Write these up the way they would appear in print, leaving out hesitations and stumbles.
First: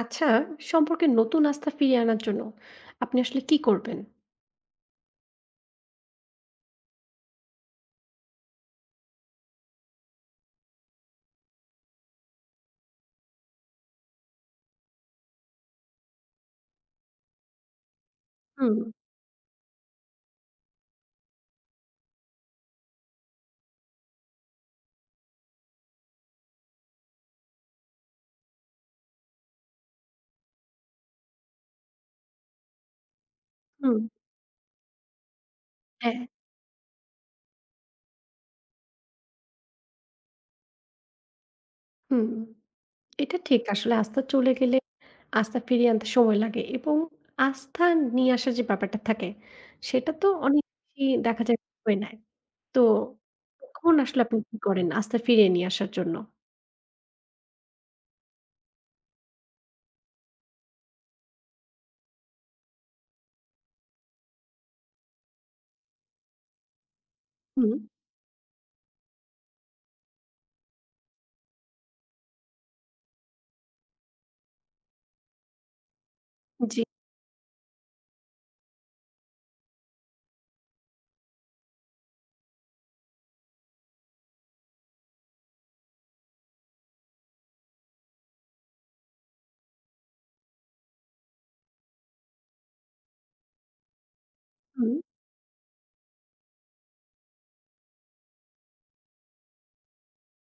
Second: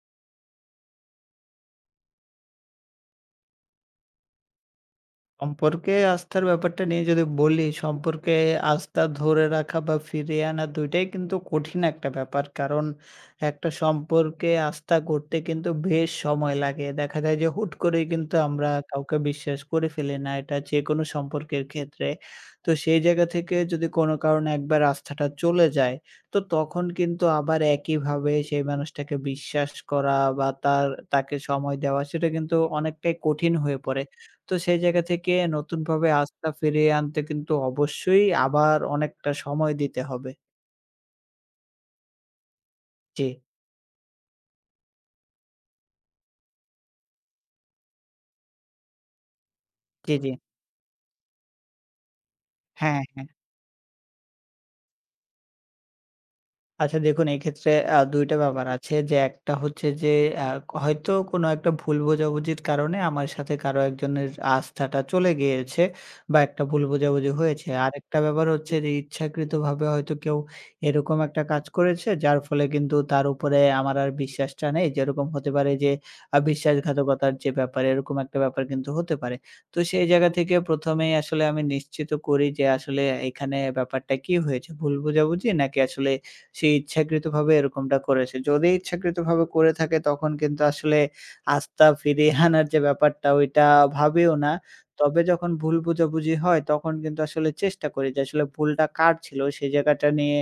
আচ্ছা, সম্পর্কে নতুন আস্থা ফিরিয়ে আনার জন্য আপনি আসলে কি করবেন? সম্পর্কে আস্থার ব্যাপারটা নিয়ে যদি বলি, সম্পর্কে আস্থা ধরে রাখা বা ফিরিয়ে আনা ২ টাই কিন্তু কঠিন একটা ব্যাপার। কারণ একটা সম্পর্কে আস্থা করতে কিন্তু বেশ সময় লাগে। দেখা যায় যে হুট করেই কিন্তু আমরা হুম, কাউকে বিশ্বাস করে ফেলি না। এটা যেকোনো সম্পর্কের ক্ষেত্রে। তো সেই জায়গা থেকে যদি কোনো কারণে একবার আস্থাটা চলে যায়, তো তখন কিন্তু আবার একইভাবে সেই মানুষটাকে বিশ্বাস করা বা তাকে সময় দেওয়া সেটা কিন্তু অনেকটাই কঠিন হয়ে হুম। পড়ে। তো সেই জায়গা থেকে নতুনভাবে হ্যাঁ, আস্থা ফিরিয়ে আনতে কিন্তু অবশ্যই আবার অনেকটা সময় দিতে হবে। হুম। জি, এটা ঠিক। আসলে আস্থা চলে গেলে আস্থা ফিরিয়ে আনতে সময় লাগে এবং আস্থা নিয়ে আসার যে ব্যাপারটা থাকে সেটা জি, তো জি। অনেক বেশি দেখা যায় হয়ে নেয়। তো হ্যাঁ, হ্যাঁ। তখন আসলে আপনি কি করেন আস্থা ফিরিয়ে নিয়ে আসার জন্য? আচ্ছা দেখুন এক্ষেত্রে ২ টা ব্যাপার আছে যে একটা হচ্ছে যে আ হয়তো কোনো একটা ভুল বোঝাবুঝির কারণে আমার সাথে কারো একজনের আস্থাটা চলে গিয়েছে বা একটা ভুল বোঝাবুঝি হয়েছে। হুম। আরেকটা ব্যাপার হচ্ছে যে ইচ্ছাকৃতভাবে হয়তো কেউ এরকম একটা কাজ করেছে যার ফলে কিন্তু তার উপরে আমার আর বিশ্বাসটা নেই। যেরকম হতে পারে যে জি। বিশ্বাসঘাতকতার যে ব্যাপার এরকম একটা ব্যাপার কিন্তু হতে পারে। তো সেই জায়গা থেকে ১ম এই আসলে আমি নিশ্চিত করি যে আসলে এখানে ব্যাপারটা কি হয়েছে ভুল বোঝাবুঝি নাকি আসলে সে ইচ্ছাকৃতভাবে এরকমটা করেছে। যদি ইচ্ছাকৃতভাবে করে থাকে তখন কিন্তু আসলে আস্থা ফিরিয়ে আনার যে ব্যাপারটা ওইটা ভাবিও না। হুম, তবে যখন ভুল বোঝাবুঝি হয় তখন কিন্তু আসলে চেষ্টা করি যে আসলে ভুলটা কার ছিল সেই জায়গাটা নিয়ে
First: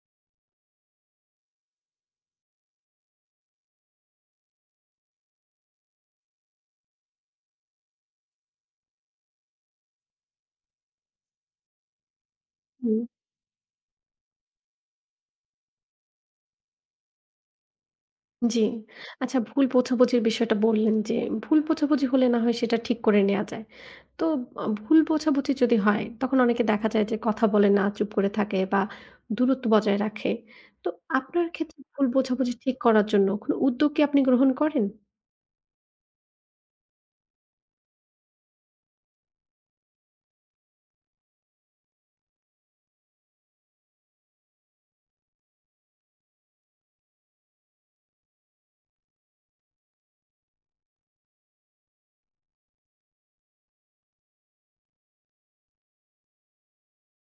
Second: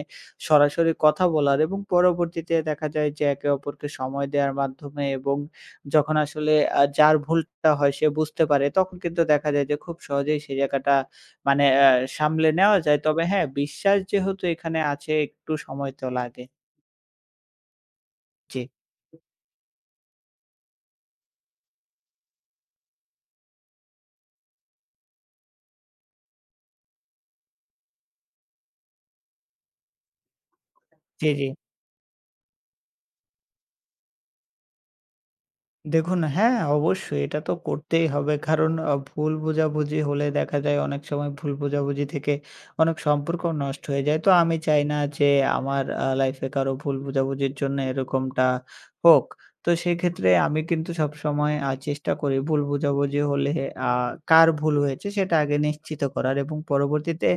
সরাসরি কথা বলার এবং পরবর্তীতে দেখা যায় যে একে অপরকে সময় দেওয়ার মাধ্যমে এবং যখন আসলে যার ভুলটা হয় সে বুঝতে পারে তখন কিন্তু দেখা যায় যে খুব সহজেই সেই জায়গাটা মানে সামলে নেওয়া যায়। হুম। তবে হ্যাঁ, বিশ্বাস যেহেতু এখানে আছে একটু সময় তো লাগে। জি। জি। আচ্ছা ভুল বোঝাবুঝির বিষয়টা বললেন যে, ভুল বোঝাবুঝি হলে না হয় সেটা ঠিক করে নেয়া যায়। তো ভুল বোঝাবুঝি যদি হয় তখন অনেকে দেখা যায় যে কথা বলে না, চুপ করে থাকে বা দূরত্ব বজায় রাখে। তো জি, জি। আপনার ক্ষেত্রে ভুল বোঝাবুঝি ঠিক করার জন্য কোনো উদ্যোগ কি আপনি গ্রহণ করেন? দেখুন, হ্যাঁ, অবশ্যই এটা তো করতেই হবে। কারণ ভুল বোঝাবুঝি হলে দেখা যায় অনেক সময় ভুল বোঝাবুঝি থেকে অনেক সম্পর্ক নষ্ট হয়ে যায়। তো আমি চাই না যে আমার লাইফে কারো ভুল বোঝাবুঝির জন্য এরকমটা হোক। তো সেক্ষেত্রে আমি কিন্তু সবসময় চেষ্টা করি ভুল বোঝাবুঝি হলে আ কার ভুল হয়েছে সেটা আগে নিশ্চিত করার এবং পরবর্তীতে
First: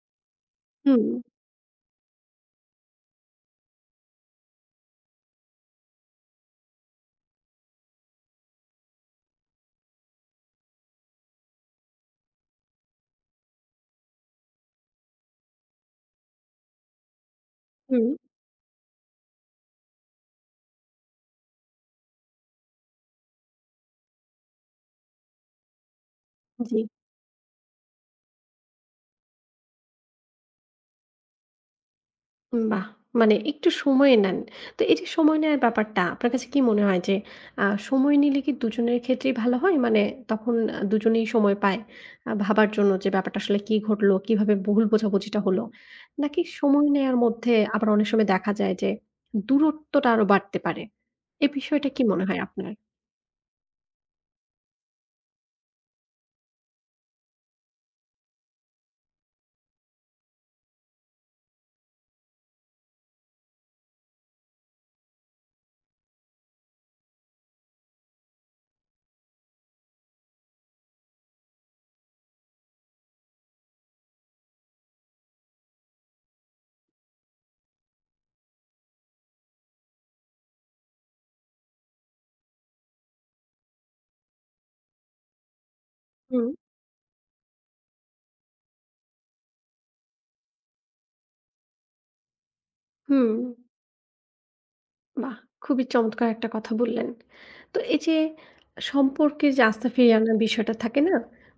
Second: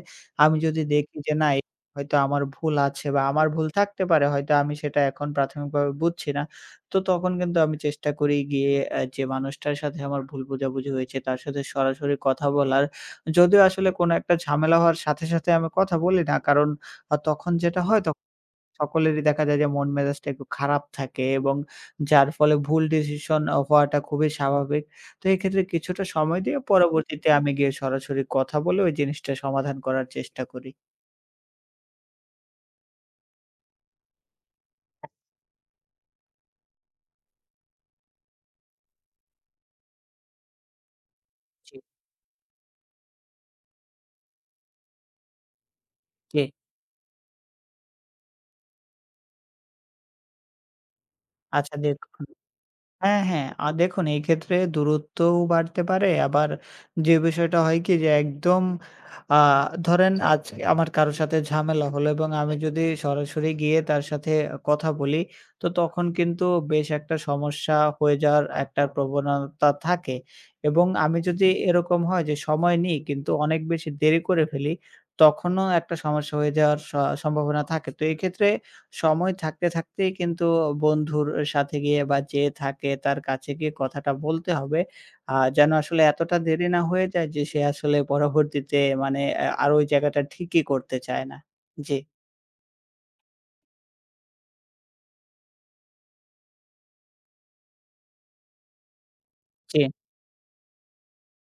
আমি যদি হুম, দেখি যে না, হয়তো আমার ভুল আছে বা আমার ভুল থাকতে পারে হয়তো আমি সেটা এখন প্রাথমিকভাবে বুঝছি না। তো তখন কিন্তু আমি চেষ্টা করি গিয়ে যে মানুষটার সাথে আমার ভুল বোঝাবুঝি হয়েছে তার সাথে সরাসরি কথা বলার। যদিও আসলে কোনো একটা ঝামেলা হওয়ার সাথে, সাথে আমি কথা বলি না। কারণ তখন যেটা হয় হুম, তখন সকলেরই দেখা যায় যে মন মেজাজটা একটু খারাপ থাকে এবং যার ফলে ভুল ডিসিশন হওয়াটা খুবই স্বাভাবিক। তো এক্ষেত্রে কিছুটা সময় দিয়ে জি। পরবর্তীতে আমি গিয়ে সরাসরি কথা বলে ওই জিনিসটা সমাধান করার চেষ্টা করি। বাহ! মানে একটু সময় নেন। তো এই যে সময় নেওয়ার ব্যাপারটা আপনার কাছে কি মনে হয় যে আ সময় নিলে কি দুজনের ক্ষেত্রেই ভালো হয়? মানে তখন দুজনেই সময় জি, পায় ভাবার জন্য যে ব্যাপারটা আসলে কি ঘটলো, কিভাবে ভুল বোঝাবুঝিটা হলো? নাকি জি। সময় নেয়ার মধ্যে আবার অনেক সময় দেখা যায় যে দূরত্বটা আরো বাড়তে পারে? এ আচ্ছা বিষয়টা কি মনে দেখুন হয় আপনার? হ্যাঁ, হ্যাঁ। দেখুন এই ক্ষেত্রে দূরত্বও বাড়তে পারে। আবার যে বিষয়টা হয় কি যে একদম আ ধরেন আজ আমার কারো সাথে ঝামেলা হলো এবং আমি যদি সরাসরি গিয়ে তার সাথে কথা বলি, তো তখন কিন্তু বেশ একটা সমস্যা হয়ে যাওয়ার একটা প্রবণতা থাকে। এবং আমি যদি এরকম হয় যে সময় নিই কিন্তু অনেক বেশি দেরি করে ফেলি, তখনও একটা সমস্যা হয়ে যাওয়ার সম্ভাবনা থাকে। তো এক্ষেত্রে সময় থাকতে, থাকতেই কিন্তু বন্ধুর সাথে গিয়ে বা যে থাকে তার কাছে গিয়ে কথাটা বলতে হবে। যেন আসলে এতটা হুম, দেরি না হয়ে যায় যে সে আসলে পরবর্তীতে মানে আর ওই জায়গাটা ঠিকই করতে চায় না। জি, হুম। বাহ! খুবই চমৎকার একটা কথা বললেন। তো এই যে সম্পর্কের যে জি। আস্থা ফিরিয়ে আনার বিষয়টা থাকে না?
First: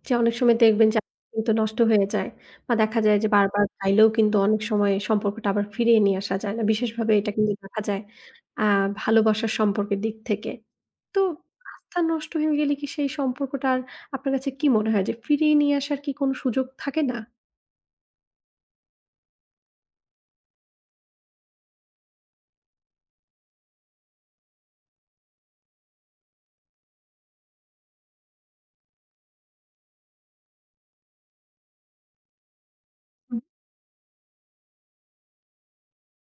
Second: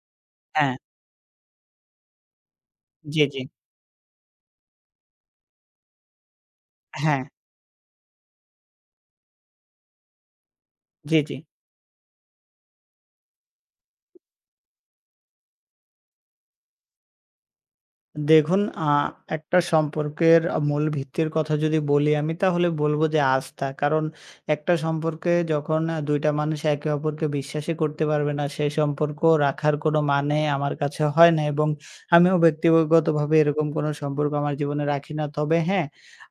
যে অনেক সময় হ্যাঁ, দেখবেন যে আস্থা কিন্তু নষ্ট হয়ে যায় বা দেখা যায় জি, যে জি। বারবার চাইলেও কিন্তু অনেক সময় সম্পর্কটা আবার ফিরিয়ে নিয়ে আসা যায় না। বিশেষভাবে হ্যাঁ, এটা কিন্তু দেখা যায় আ ভালোবাসার সম্পর্কের দিক থেকে। জি, তো জি। আস্থা নষ্ট হয়ে গেলে কি সেই সম্পর্কটা আর আপনার কাছে কি মনে হয় যে ফিরিয়ে নিয়ে আসার কি কোনো সুযোগ থাকে না? দেখুন, একটা সম্পর্কের মূল ভিত্তির কথা যদি বলি আমি তাহলে বলব যে আস্থা। কারণ একটা সম্পর্কে যখন ২ টা মানুষ একে অপরকে বিশ্বাসই করতে পারবে না, সেই সম্পর্ক রাখার কোনো মানে আমার কাছে হয় না এবং আমিও ব্যক্তিগতভাবে হুম, এরকম কোনো সম্পর্ক আমার জীবনে রাখি না। তবে হ্যাঁ,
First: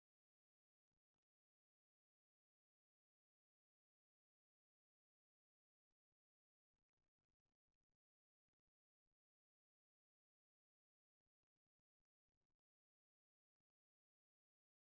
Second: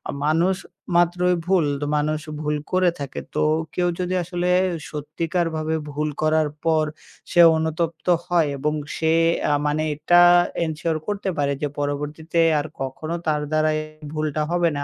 মানুষ মাত্রই ভুল। তো মানুষ ভুল করে থাকে। তো কেউ যদি আসলে সত্যিকারভাবে ভুল করার পর সে অনুতপ্ত হয় এবং সে মানে এটা এনশিওর করতে পারে যে পরবর্তীতে আর কখনো তার দ্বারা এই ভুলটা হবে না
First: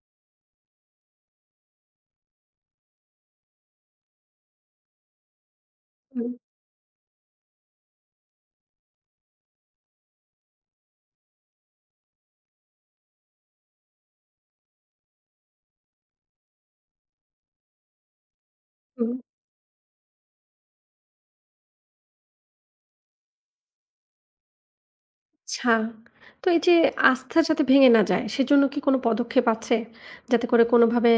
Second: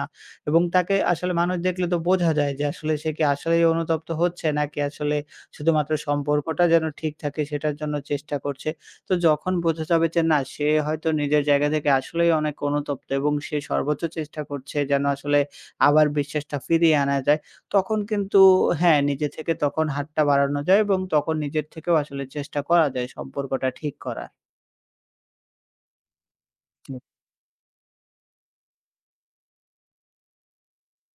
এবং তাকে আসলে মানুষ দেখলে তো বোঝা যায় যে আসলে সে কি আসলেই অনুতপ্ত হচ্ছে নাকি আসলে শুধুমাত্র হুম, সম্পর্কটা যেন ঠিক থাকে সেটার জন্য চেষ্টা করছে। তো যখন বোঝা যাবে যে না সে হয়তো নিজের জায়গা থেকে আসলেই অনেক অনুতপ্ত এবং সে সর্বোচ্চ চেষ্টা করছে যেন আসলে আবার বিশ্বাসটা ফিরিয়ে আনা যায়। তখন কিন্তু হ্যাঁ, হুম। নিজে থেকে তখন হাতটা বাড়ানো যায় এবং তখন নিজের থেকেও আসলে চেষ্টা করা যায় সম্পর্কটা ঠিক করার। আচ্ছা। তো এই যে জি, আস্থা যাতে ভেঙে না যায় সেজন্য কি কোনো পদক্ষেপ আছে? যাতে করে কোনোভাবে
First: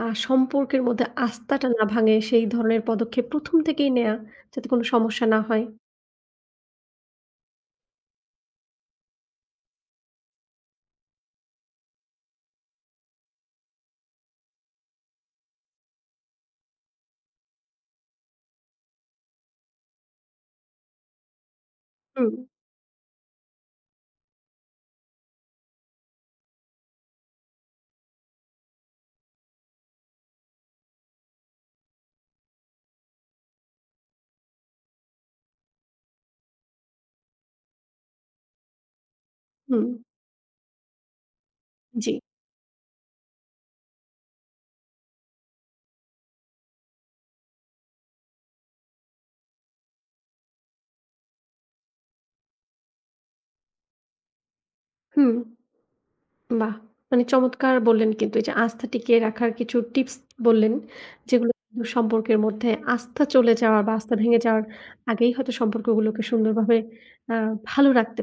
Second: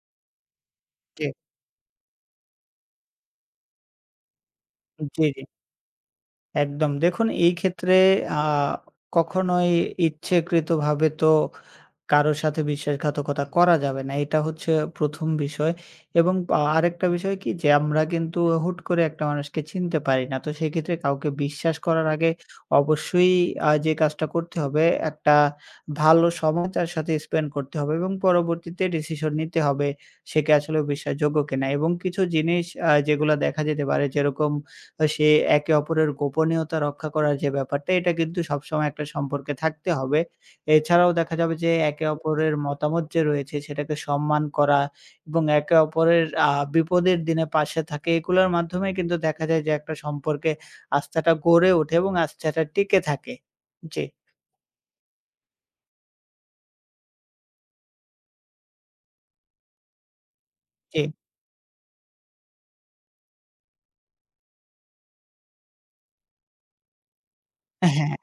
সম্পর্কের মধ্যে জি। আস্থাটা না ভাঙে সেই ধরনের পদক্ষেপ ১ম থেকেই নেয়া যাতে কোনো জি, সমস্যা না জি। হয়। একদম। দেখুন এই ক্ষেত্রে আ কখনোই ইচ্ছাকৃতভাবে তো কারো সাথে বিশ্বাসঘাতকতা করা যাবে না। এটা হচ্ছে ১ম বিষয় এবং আরেকটা বিষয় কি যে আমরা কিন্তু হুট করে একটা মানুষকে চিনতে পারি না। তো সেক্ষেত্রে কাউকে বিশ্বাস করার আগে হুম, অবশ্যই যে কাজটা করতে হবে একটা ভালো সময় তার সাথে স্পেন্ড করতে হবে এবং পরবর্তীতে ডিসিশন নিতে হবে সে কি আসলে বিশ্বাসযোগ্য কিনা এবং কিছু জিনিস যেগুলা দেখা যেতে পারে যেরকম সে একে অপরের গোপনীয়তা রক্ষা করার যে ব্যাপারটা এটা কিন্তু সবসময় একটা সম্পর্কে হুম, থাকতে হবে। এছাড়াও দেখা যাবে যে একে জি, অপরের মতামত যে রয়েছে সেটাকে সম্মান করা এবং একে অপরের বিপদের দিনে পাশে থাকে এগুলোর মাধ্যমে কিন্তু দেখা যায় যে একটা সম্পর্কে আস্থাটা গড়ে ওঠে এবং আস্থাটা টিকে থাকে। জি, হুম, বাহ! মানে চমৎকার বললেন কিন্তু এই যে আস্থা টিকিয়ে রাখার কিছু টিপস বললেন যেগুলো কিন্তু সম্পর্কের মধ্যে আস্থা চলে যাওয়ার বা আস্থা ভেঙে যাওয়ার আগেই হয়তো সম্পর্কগুলোকে সুন্দরভাবে আ ভালো জি। রাখতে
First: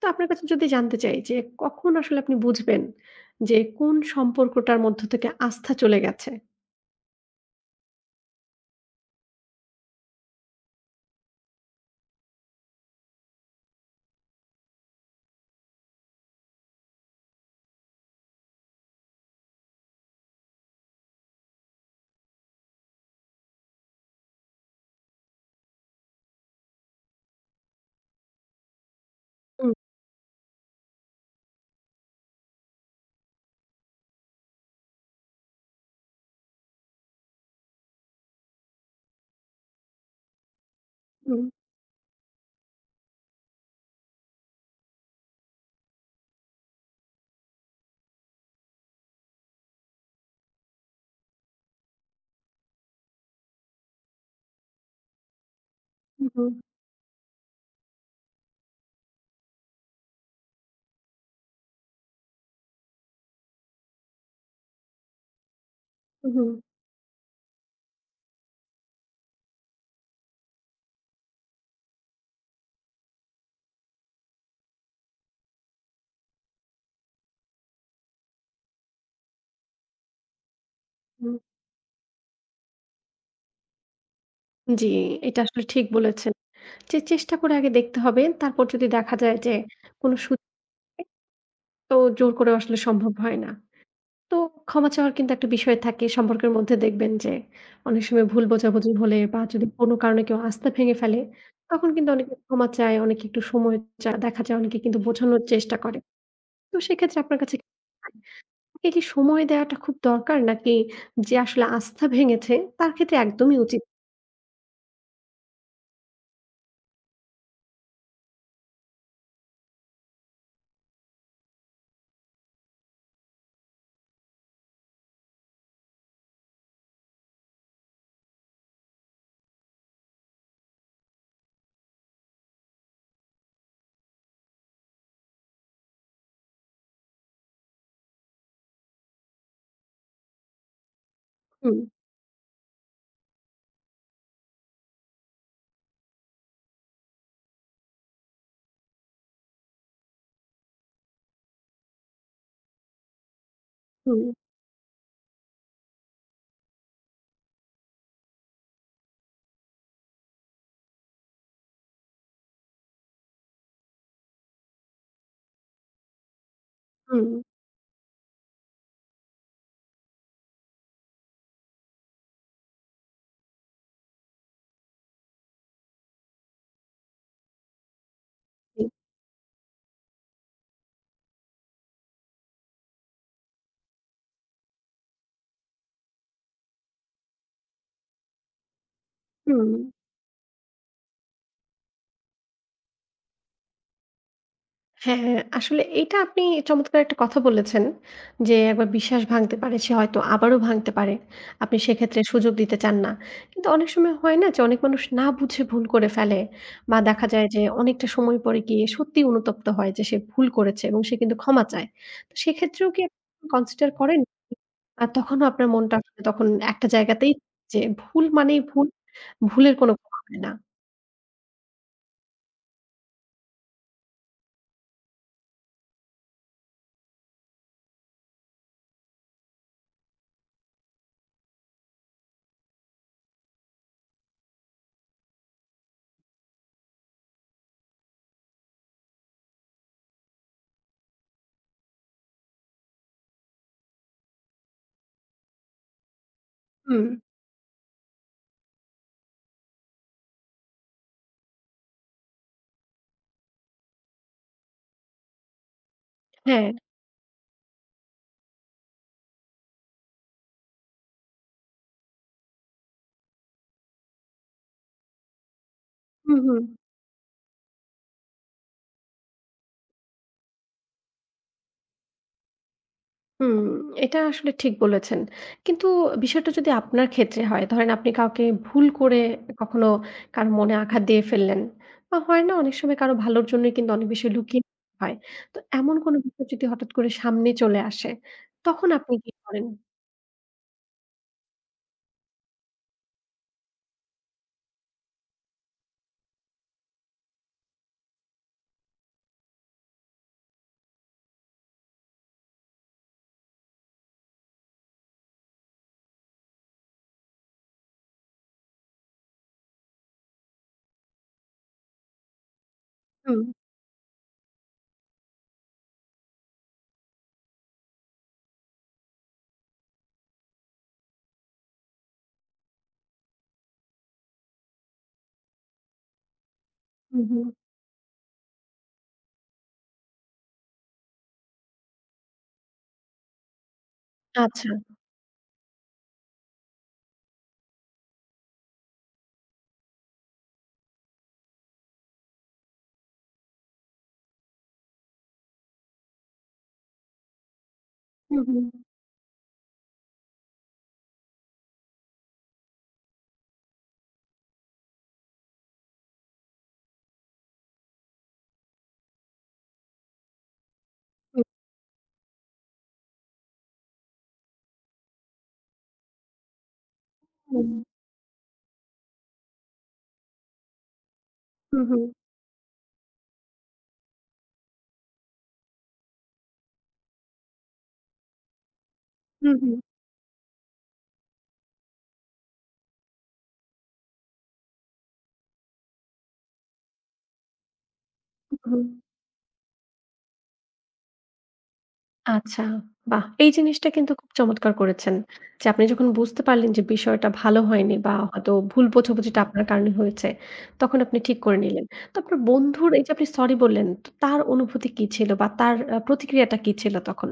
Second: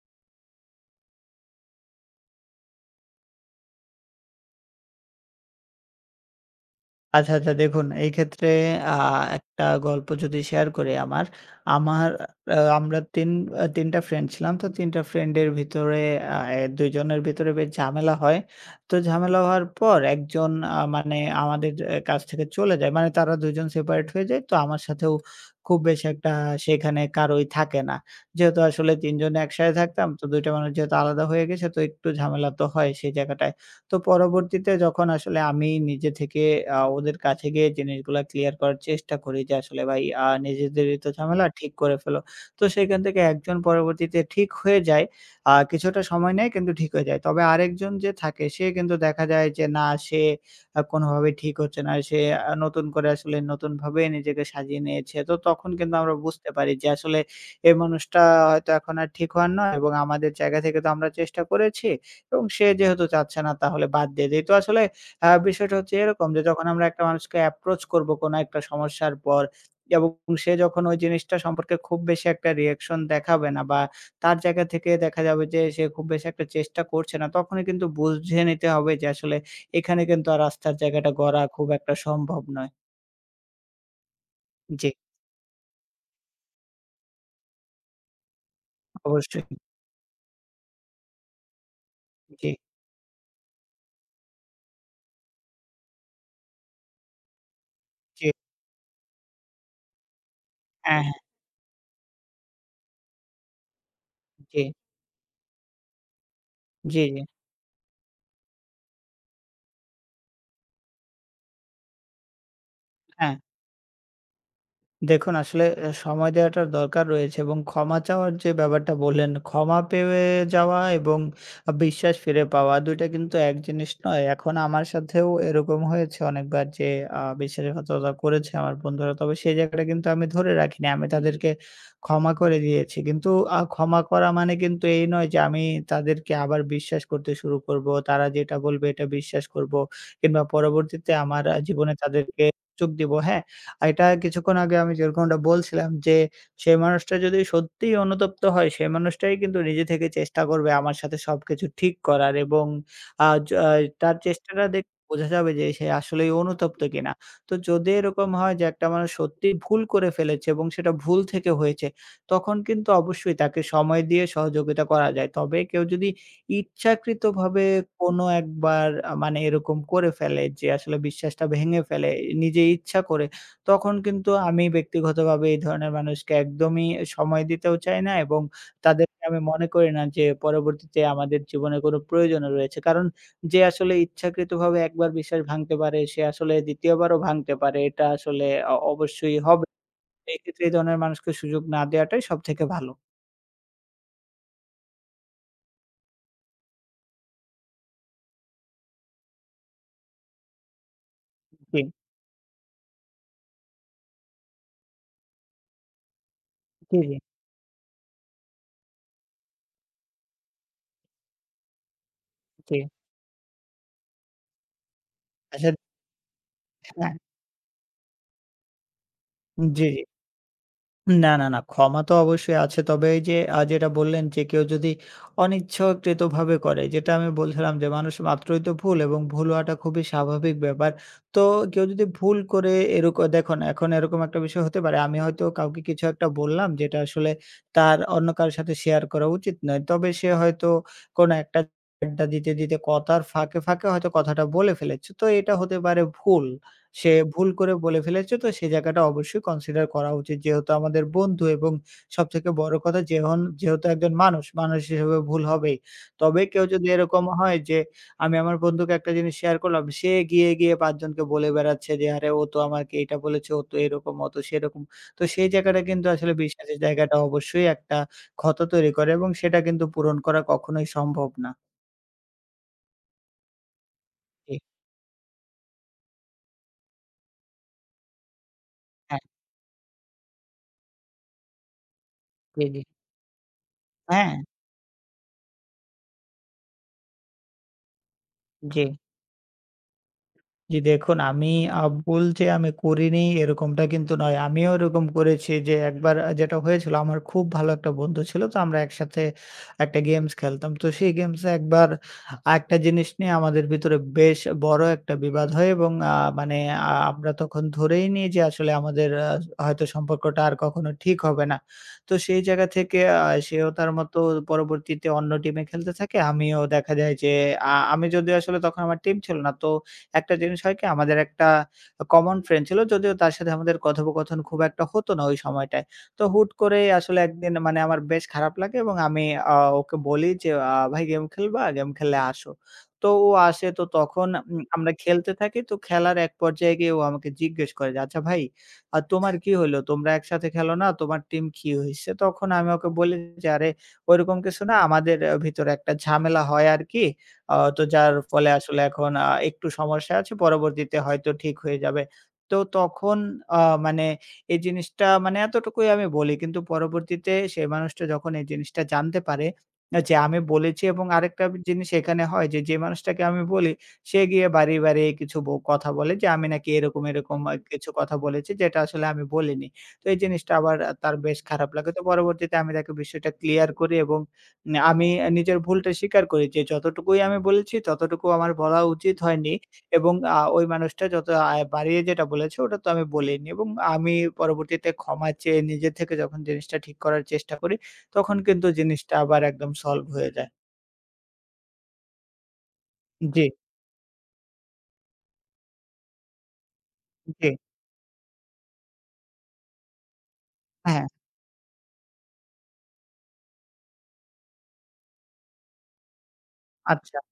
তো আপনার কাছে যদি জানতে চাই যে কখন আসলে আপনি বুঝবেন যে কোন সম্পর্কটার মধ্য থেকে আস্থা চলে গেছে? আচ্ছা, আচ্ছা দেখুন এই ক্ষেত্রে আ একটা গল্প যদি শেয়ার করি আমার, আমরা ৩ টা ফ্রেন্ড ছিলাম। তো ৩ টা ফ্রেন্ডের ভিতরে আ এ ২ জনের ভিতরে বেশ ঝামেলা হয়। তো ঝামেলা হওয়ার পর একজন মানে আমাদের কাছ থেকে চলে যায়। মানে তারা ২ জন সেপারেট হয়ে যায়। তো আমার সাথেও খুব বেশি একটা সেখানে কারোই থাকে না। যেহেতু আসলে ৩ জন একসাথে হুম, থাকতাম। তো ২ টা মানুষ যেহেতু আলাদা হয়ে গেছে তো একটু ঝামেলা তো হয় সেই জায়গাটায়। তো পরবর্তীতে যখন আসলে আমি নিজে থেকে ওদের কাছে গিয়ে জিনিসগুলা ক্লিয়ার করার চেষ্টা করি যে, "আসলে ভাই নিজেদেরই তো ঝামেলা, হুম, ঠিক করে ফেলো।" তো সেখান থেকে একজন পরবর্তীতে ঠিক হয়ে যায়। কিছুটা সময় নেয় কিন্তু ঠিক হয়ে যায়। তবে আরেকজন যে থাকে সে কিন্তু দেখা যায় যে না সে কোনোভাবেই ঠিক হচ্ছে না। সে নতুন করে আসলে নতুনভাবে নিজেকে সাজিয়ে নিয়েছে। তো তখন কিন্তু আমরা বুঝতে হুম, পারি যে আসলে এই মানুষটা হয়তো এখন আর ঠিক হওয়ার নয় এবং আমাদের জায়গা থেকে তো আমরা চেষ্টা করেছি। এবং সে যেহেতু চাচ্ছে না তাহলে বাদ দিয়ে দেই। তো আসলে বিষয়টা হচ্ছে এরকম যে হুম, যখন আমরা একটা মানুষকে অ্যাপ্রোচ করব কোনো একটা সমস্যার পর এবং সে যখন ওই জিনিসটা সম্পর্কে খুব বেশি একটা রিঅ্যাকশন দেখাবে না বা তার জায়গা থেকে দেখা যাবে যে সে খুব বেশি একটা চেষ্টা করছে না, তখনই কিন্তু বুঝে নিতে হবে যে আসলে এখানে কিন্তু আর আস্থার জায়গাটা হুম। গড়া খুব একটা সম্ভব নয়। জি, জি, এটা আসলে ঠিক বলেছেন। যে চেষ্টা করে আগে দেখতে হবে। তারপর যদি দেখা যায় অবশ্যই। যে কোনো সুযোগে তো জোর জি, করেও আসলে সম্ভব হয় না। তো ক্ষমা চাওয়ার কিন্তু একটা বিষয় থাকে সম্পর্কের মধ্যে দেখবেন যে অনেক সময় জি। ভুল বোঝাবুঝি হলে বা যদি কোনো কারণে কেউ আস্থা ভেঙে হ্যাঁ, হ্যাঁ। ফেলে তখন কিন্তু অনেকে ক্ষমা চায়, অনেকে একটু সময় চায়। দেখা যায় জি, অনেকে কিন্তু বোঝানোর চেষ্টা করে। তো জি, সেক্ষেত্রে জি। আপনার কাছে তাকে কি সময় দেওয়াটা খুব দরকার? নাকি যে আসলে আস্থা ভেঙেছে তার ক্ষেত্রে হ্যাঁ। একদমই উচিত? দেখুন আসলে এ সময় দেওয়াটার দরকার রয়েছে এবং ক্ষমা চাওয়ার যে ব্যাপারটা বললেন, ক্ষমা পেয়ে যাওয়া এবং বিশ্বাস ফিরে পাওয়া ২ টা কিন্তু এক জিনিস নয়। এখন আমার সাথেও এরকম হয়েছে অনেকবার যে বিশ্বাসঘাতকতা করেছে আমার বন্ধুরা। তবে সেই জায়গাটা কিন্তু আমি ধরে রাখিনি। আমি তাদেরকে ক্ষমা করে দিয়েছি। কিন্তু ক্ষমা করা মানে কিন্তু এই নয় যে আমি তাদেরকে আবার বিশ্বাস করতে শুরু করব। তারা যেটা বলবে এটা বিশ্বাস করব কিংবা পরবর্তীতে আমার হুম, জীবনে তাদেরকে সুযোগ দিব। হ্যাঁ? আর এটা কিছুক্ষণ আগে আমি যেরকমটা বলছিলাম যে, সে মানুষটা যদি সত্যিই অনুতপ্ত হয়, সে মানুষটাই কিন্তু নিজে থেকে চেষ্টা করবে আমার সাথে সবকিছু ঠিক করার এবং তার হুম, চেষ্টাটা দেখে বোঝা যাবে যে সে আসলেই অনুতপ্ত কিনা। তো যদি এরকম হয় যে একটা মানুষ সত্যিই ভুল করে ফেলেছে এবং সেটা ভুল থেকে হয়েছে, তখন কিন্তু অবশ্যই তাকে সময় দিয়ে সহযোগিতা করা যায়। তবে কেউ যদি হুম, ইচ্ছাকৃতভাবে কোনো একবার মানে এরকম করে ফেলে যে আসলে বিশ্বাসটা ভেঙে ফেলে, নিজে ইচ্ছা করে তখন কিন্তু আমি ব্যক্তিগতভাবে এই ধরনের মানুষকে একদমই সময় দিতেও চাই না এবং জি, তাদেরকে আমি মনে করি না যে পরবর্তীতে আমাদের জীবনে কোনো প্রয়োজনও রয়েছে। কারণ যে আসলে ইচ্ছাকৃতভাবে একবার বিশ্বাস ভাঙতে পারে, সে আসলে দ্বিতীয়বারও ভাঙতে পারে। এটা আসলে অবশ্যই হবে। হুম। এক্ষেত্রে এই ধরনের মানুষকে সুযোগ না দেওয়াটাই সবথেকে ভালো। হ্যাঁ, আসলে এইটা আপনি চমৎকার একটা কথা বলেছেন যে, একবার বিশ্বাস ভাঙতে পারে সে হয়তো আবারও ভাঙতে পারে। আপনি জি, সেক্ষেত্রে সুযোগ দিতে চান না। কিন্তু অনেক সময় হয় না যে, অনেক মানুষ না বুঝে ভুল করে ফেলে জি, বা জি, দেখা যায় যে, অনেকটা সময় পরে গিয়ে সত্যিই অনুতপ্ত হয় যে, সে ভুল করেছে এবং সে কিন্তু ক্ষমা চায়। তো জি। সেক্ষেত্রেও কি কনসিডার করেন? আর তখনও আপনার আসলে মনটা আসলে তখন একটা হ্যাঁ, জায়গাতেই যে, ভুল মানেই ভুল, জি। ভুলের কোনো জি ক্ষমা হয় না। না, না, না। ক্ষমা তো অবশ্যই আছে। তবে এই যে যেটা বললেন যে কেউ যদি অনিচ্ছাকৃতভাবে করে, যেটা আমি বলছিলাম যে মানুষ মাত্রই তো ভুল এবং ভুল হওয়াটা খুবই স্বাভাবিক ব্যাপার। তো কেউ যদি ভুল করে দেখুন এখন এরকম একটা বিষয় হতে পারে। আমি হয়তো কাউকে কিছু একটা বললাম যেটা আসলে তার অন্য কারো সাথে শেয়ার করা উচিত নয়। তবে সে হয়তো কোনো একটা আড্ডা দিতে, দিতে কথার ফাঁকে, ফাঁকে হয়তো কথাটা বলে ফেলেছে। তো এটা হতে পারে ভুল। হুম, সে ভুল করে বলে ফেলেছে তো সেই জায়গাটা অবশ্যই কনসিডার করা উচিত। যেহেতু আমাদের বন্ধু এবং সবথেকে বড় কথা যেহেতু একজন মানুষ, মানুষ হিসেবে ভুল হবেই। তবে কেউ হ্যাঁ। যদি এরকম হয় যে আমি আমার বন্ধুকে একটা জিনিস শেয়ার করলাম, সে গিয়ে, গিয়ে ৫ জনকে বলে বেড়াচ্ছে যে আরে ও তো আমাকে এটা বলেছে, ও তো এরকম, ও তো সেরকম। তো সেই জায়গাটা কিন্তু আসলে হুম, হুম। বিশ্বাসের জায়গাটা অবশ্যই একটা ক্ষত তৈরি করে এবং সেটা কিন্তু পূরণ করা কখনোই সম্ভব না। হুম, এটা আসলে জি, ঠিক বলেছেন। কিন্তু বিষয়টা যদি আপনার ক্ষেত্রে হয়, ধরেন আপনি কাউকে ভুল করে হ্যাঁ, কখনো কারো মনে আঘাত দিয়ে ফেললেন বা হয় না জি, অনেক জি। সময় কারো ভালোর জন্যই কিন্তু অনেক বিষয় হ্যাঁ, লুকিয়ে হয়। তো এমন কোনো বিষয় যদি হঠাৎ করে সামনে চলে আসে, জি। তখন আপনি কি করেন? জি, দেখুন আমি আ বলতে আমি করিনি এরকমটা কিন্তু নয়। আমিও এরকম করেছি যে একবার যেটা হয়েছিল আমার খুব ভালো একটা বন্ধু ছিল। তো আমরা একসাথে একটা গেমস খেলতাম। তো সেই গেমসে একবার একটা জিনিস নিয়ে আমাদের ভিতরে বেশ বড় একটা বিবাদ হয় এবং মানে আমরা তখন ধরেই নিই যে আসলে আমাদের হয়তো সম্পর্কটা আর কখনো ঠিক হবে না। তো সেই জায়গা থেকে হুম, সেও তার মতো পরবর্তীতে অন্য টিমে খেলতে থাকে। আমিও দেখা যায় যে আমি যদিও আসলে তখন আমার টিম ছিল না। তো একটা জিনিস হয় কি আমাদের একটা কমন ফ্রেন্ড ছিল। যদিও তার সাথে আমাদের কথোপকথন খুব একটা হতো না ওই সময়টায়। তো হুট করে আসলে হুম, হুম। একদিন মানে আমার বেশ খারাপ লাগে এবং আমি আ ওকে বলি যে, ভাই গেম খেলবা? গেম খেললে আসো।" তো ও আসে তো তখন আচ্ছা। আমরা খেলতে থাকি। তো খেলার এক পর্যায়ে গিয়ে ও আমাকে জিজ্ঞেস করে যে, "আচ্ছা ভাই তোমার কি হইলো? তোমরা একসাথে খেলো না? তোমার টিম কি হইছে?" তখন আমি ওকে বলি যে, "আরে ওইরকম কিছু না। আমাদের ভিতরে একটা ঝামেলা হয় আরকি। তো যার হুম, ফলে হুম, আসলে এখন একটু সমস্যা আছে। পরবর্তীতে হয়তো ঠিক হয়ে যাবে। তো তখন আ মানে এই জিনিসটা মানে এতটুকুই আমি বলি। কিন্তু পরবর্তীতে সেই মানুষটা যখন এই জিনিসটা জানতে পারে যে আমি বলেছি এবং আরেকটা হুম, জিনিস এখানে হয় যে, যে মানুষটাকে আমি বলি সে গিয়ে বাড়ি, বাড়ি কিছু কথা বলে যে আমি নাকি এরকম, এরকম হুম, কিছু কথা বলেছি যেটা আসলে আমি বলিনি। তো এই জিনিসটা আবার তার বেশ খারাপ হুম, লাগে। তো হুম, পরবর্তীতে আমি তাকে বিষয়টা ক্লিয়ার করি এবং না আমি নিজের ভুলটা স্বীকার করি যে যতটুকুই আমি বলেছি ততটুকু আমার বলা উচিত হয়নি হুম, হুম, এবং ওই মানুষটা যত বাড়িয়ে যেটা বলেছে ওটা তো আমি বলিনি এবং আমি পরবর্তীতে ক্ষমা চেয়ে নিজে থেকে যখন জিনিসটা ঠিক করার চেষ্টা করি তখন কিন্তু হুম। জিনিসটা আবার একদম সলভ হয়ে যায়। আচ্ছা, বাহ! জি, এই জিনিসটা কিন্তু খুব চমৎকার করেছেন। যে আপনি যখন বুঝতে পারলেন যে বিষয়টা জি। ভালো হয়নি বা হয়তো ভুল বোঝাবুঝিটা আপনার কারণে হয়েছে, তখন হ্যাঁ, আপনি ঠিক করে নিলেন। তো আপনার বন্ধুর এই যে আপনি সরি বললেন, তো তার অনুভূতি কি ছিল বা তার প্রতিক্রিয়াটা কি ছিল আচ্ছা। তখন?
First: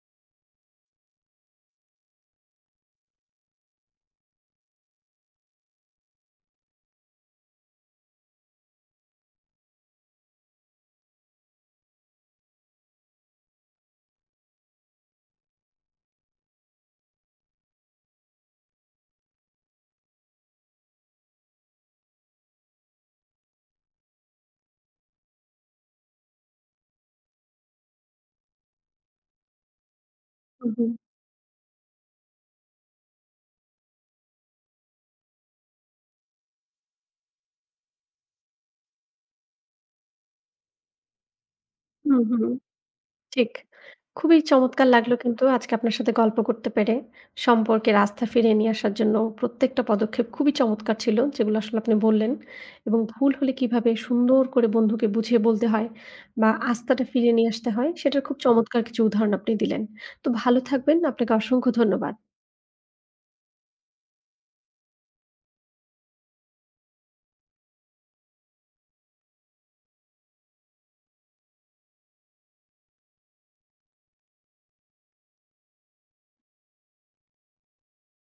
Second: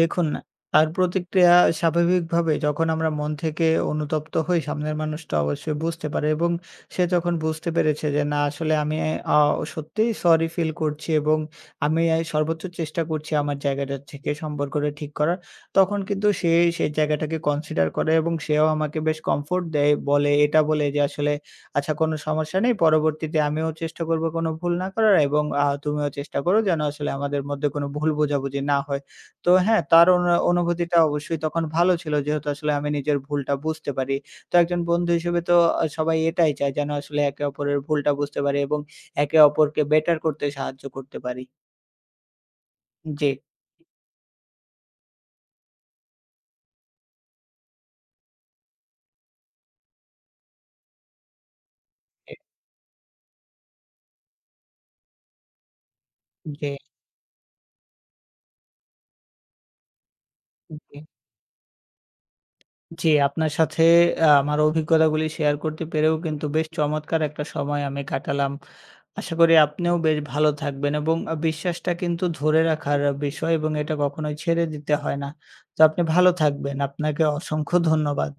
দেখুন, তার প্রতিক্রিয়া স্বাভাবিকভাবে যখন আমরা মন থেকে অনুতপ্ত হই, সামনের মানুষটা অবশ্যই বুঝতে পারে এবং সে যখন বুঝতে পেরেছে যে না আসলে আমি আ সত্যিই সরি ফিল করছি এবং আমি সর্বোচ্চ চেষ্টা করছি আমার জায়গাটা থেকে সম্পর্কটা ঠিক করার। তখন কিন্তু সে সেই জায়গাটাকে কনসিডার করে এবং সেও আমাকে বেশ কমফোর্ট দেয়। বলে যে আসলে আচ্ছা কোনো সমস্যা নেই। পরবর্তীতে আমিও চেষ্টা করব কোনো ভুল না করার এবং তুমিও চেষ্টা করো যেন আসলে আমাদের মধ্যে কোনো ভুল বোঝাবুঝি না হয়। তো হ্যাঁ, তার অনু হু, হু। অনুভূতিটা অবশ্যই তখন ভালো ছিল। যেহেতু আসলে আমি নিজের ভুলটা বুঝতে পারি। তো একজন বন্ধু হিসেবে তো সবাই এটাই চায় যেন আসলে একে অপরের ভুলটা বুঝতে পারি এবং একে অপরকে বেটার করতে সাহায্য করতে পারি। হু, হু। জি। ঠিক। খুবই চমৎকার লাগলো কিন্তু আজকে আপনার সাথে গল্প করতে পেরে। সম্পর্কের আস্থা ফিরিয়ে নিয়ে আসার জন্য প্রত্যেকটা পদক্ষেপ খুবই চমৎকার ছিল, যেগুলো আসলে আপনি বললেন। এ এবং ভুল হলে কিভাবে সুন্দর করে বন্ধুকে বুঝিয়ে বলতে হয় বা জি, আস্থাটা ফিরিয়ে নিয়ে আসতে হয়, সেটার খুব চমৎকার কিছু উদাহরণ আপনি দিলেন। তো ভালো জি, থাকবেন। আপনাকে অসংখ্য ধন্যবাদ। জি, আপনার সাথে আমার অভিজ্ঞতাগুলি শেয়ার করতে পেরেও কিন্তু বেশ চমৎকার একটা সময় আমি কাটালাম। আশা করি আপনিও বেশ ভালো থাকবেন এবং বিশ্বাসটা কিন্তু ধরে রাখার বিষয় এবং এটা কখনোই ছেড়ে দিতে হয় না। তো আপনি ভালো থাকবেন। আপনাকে অসংখ্য ধন্যবাদ।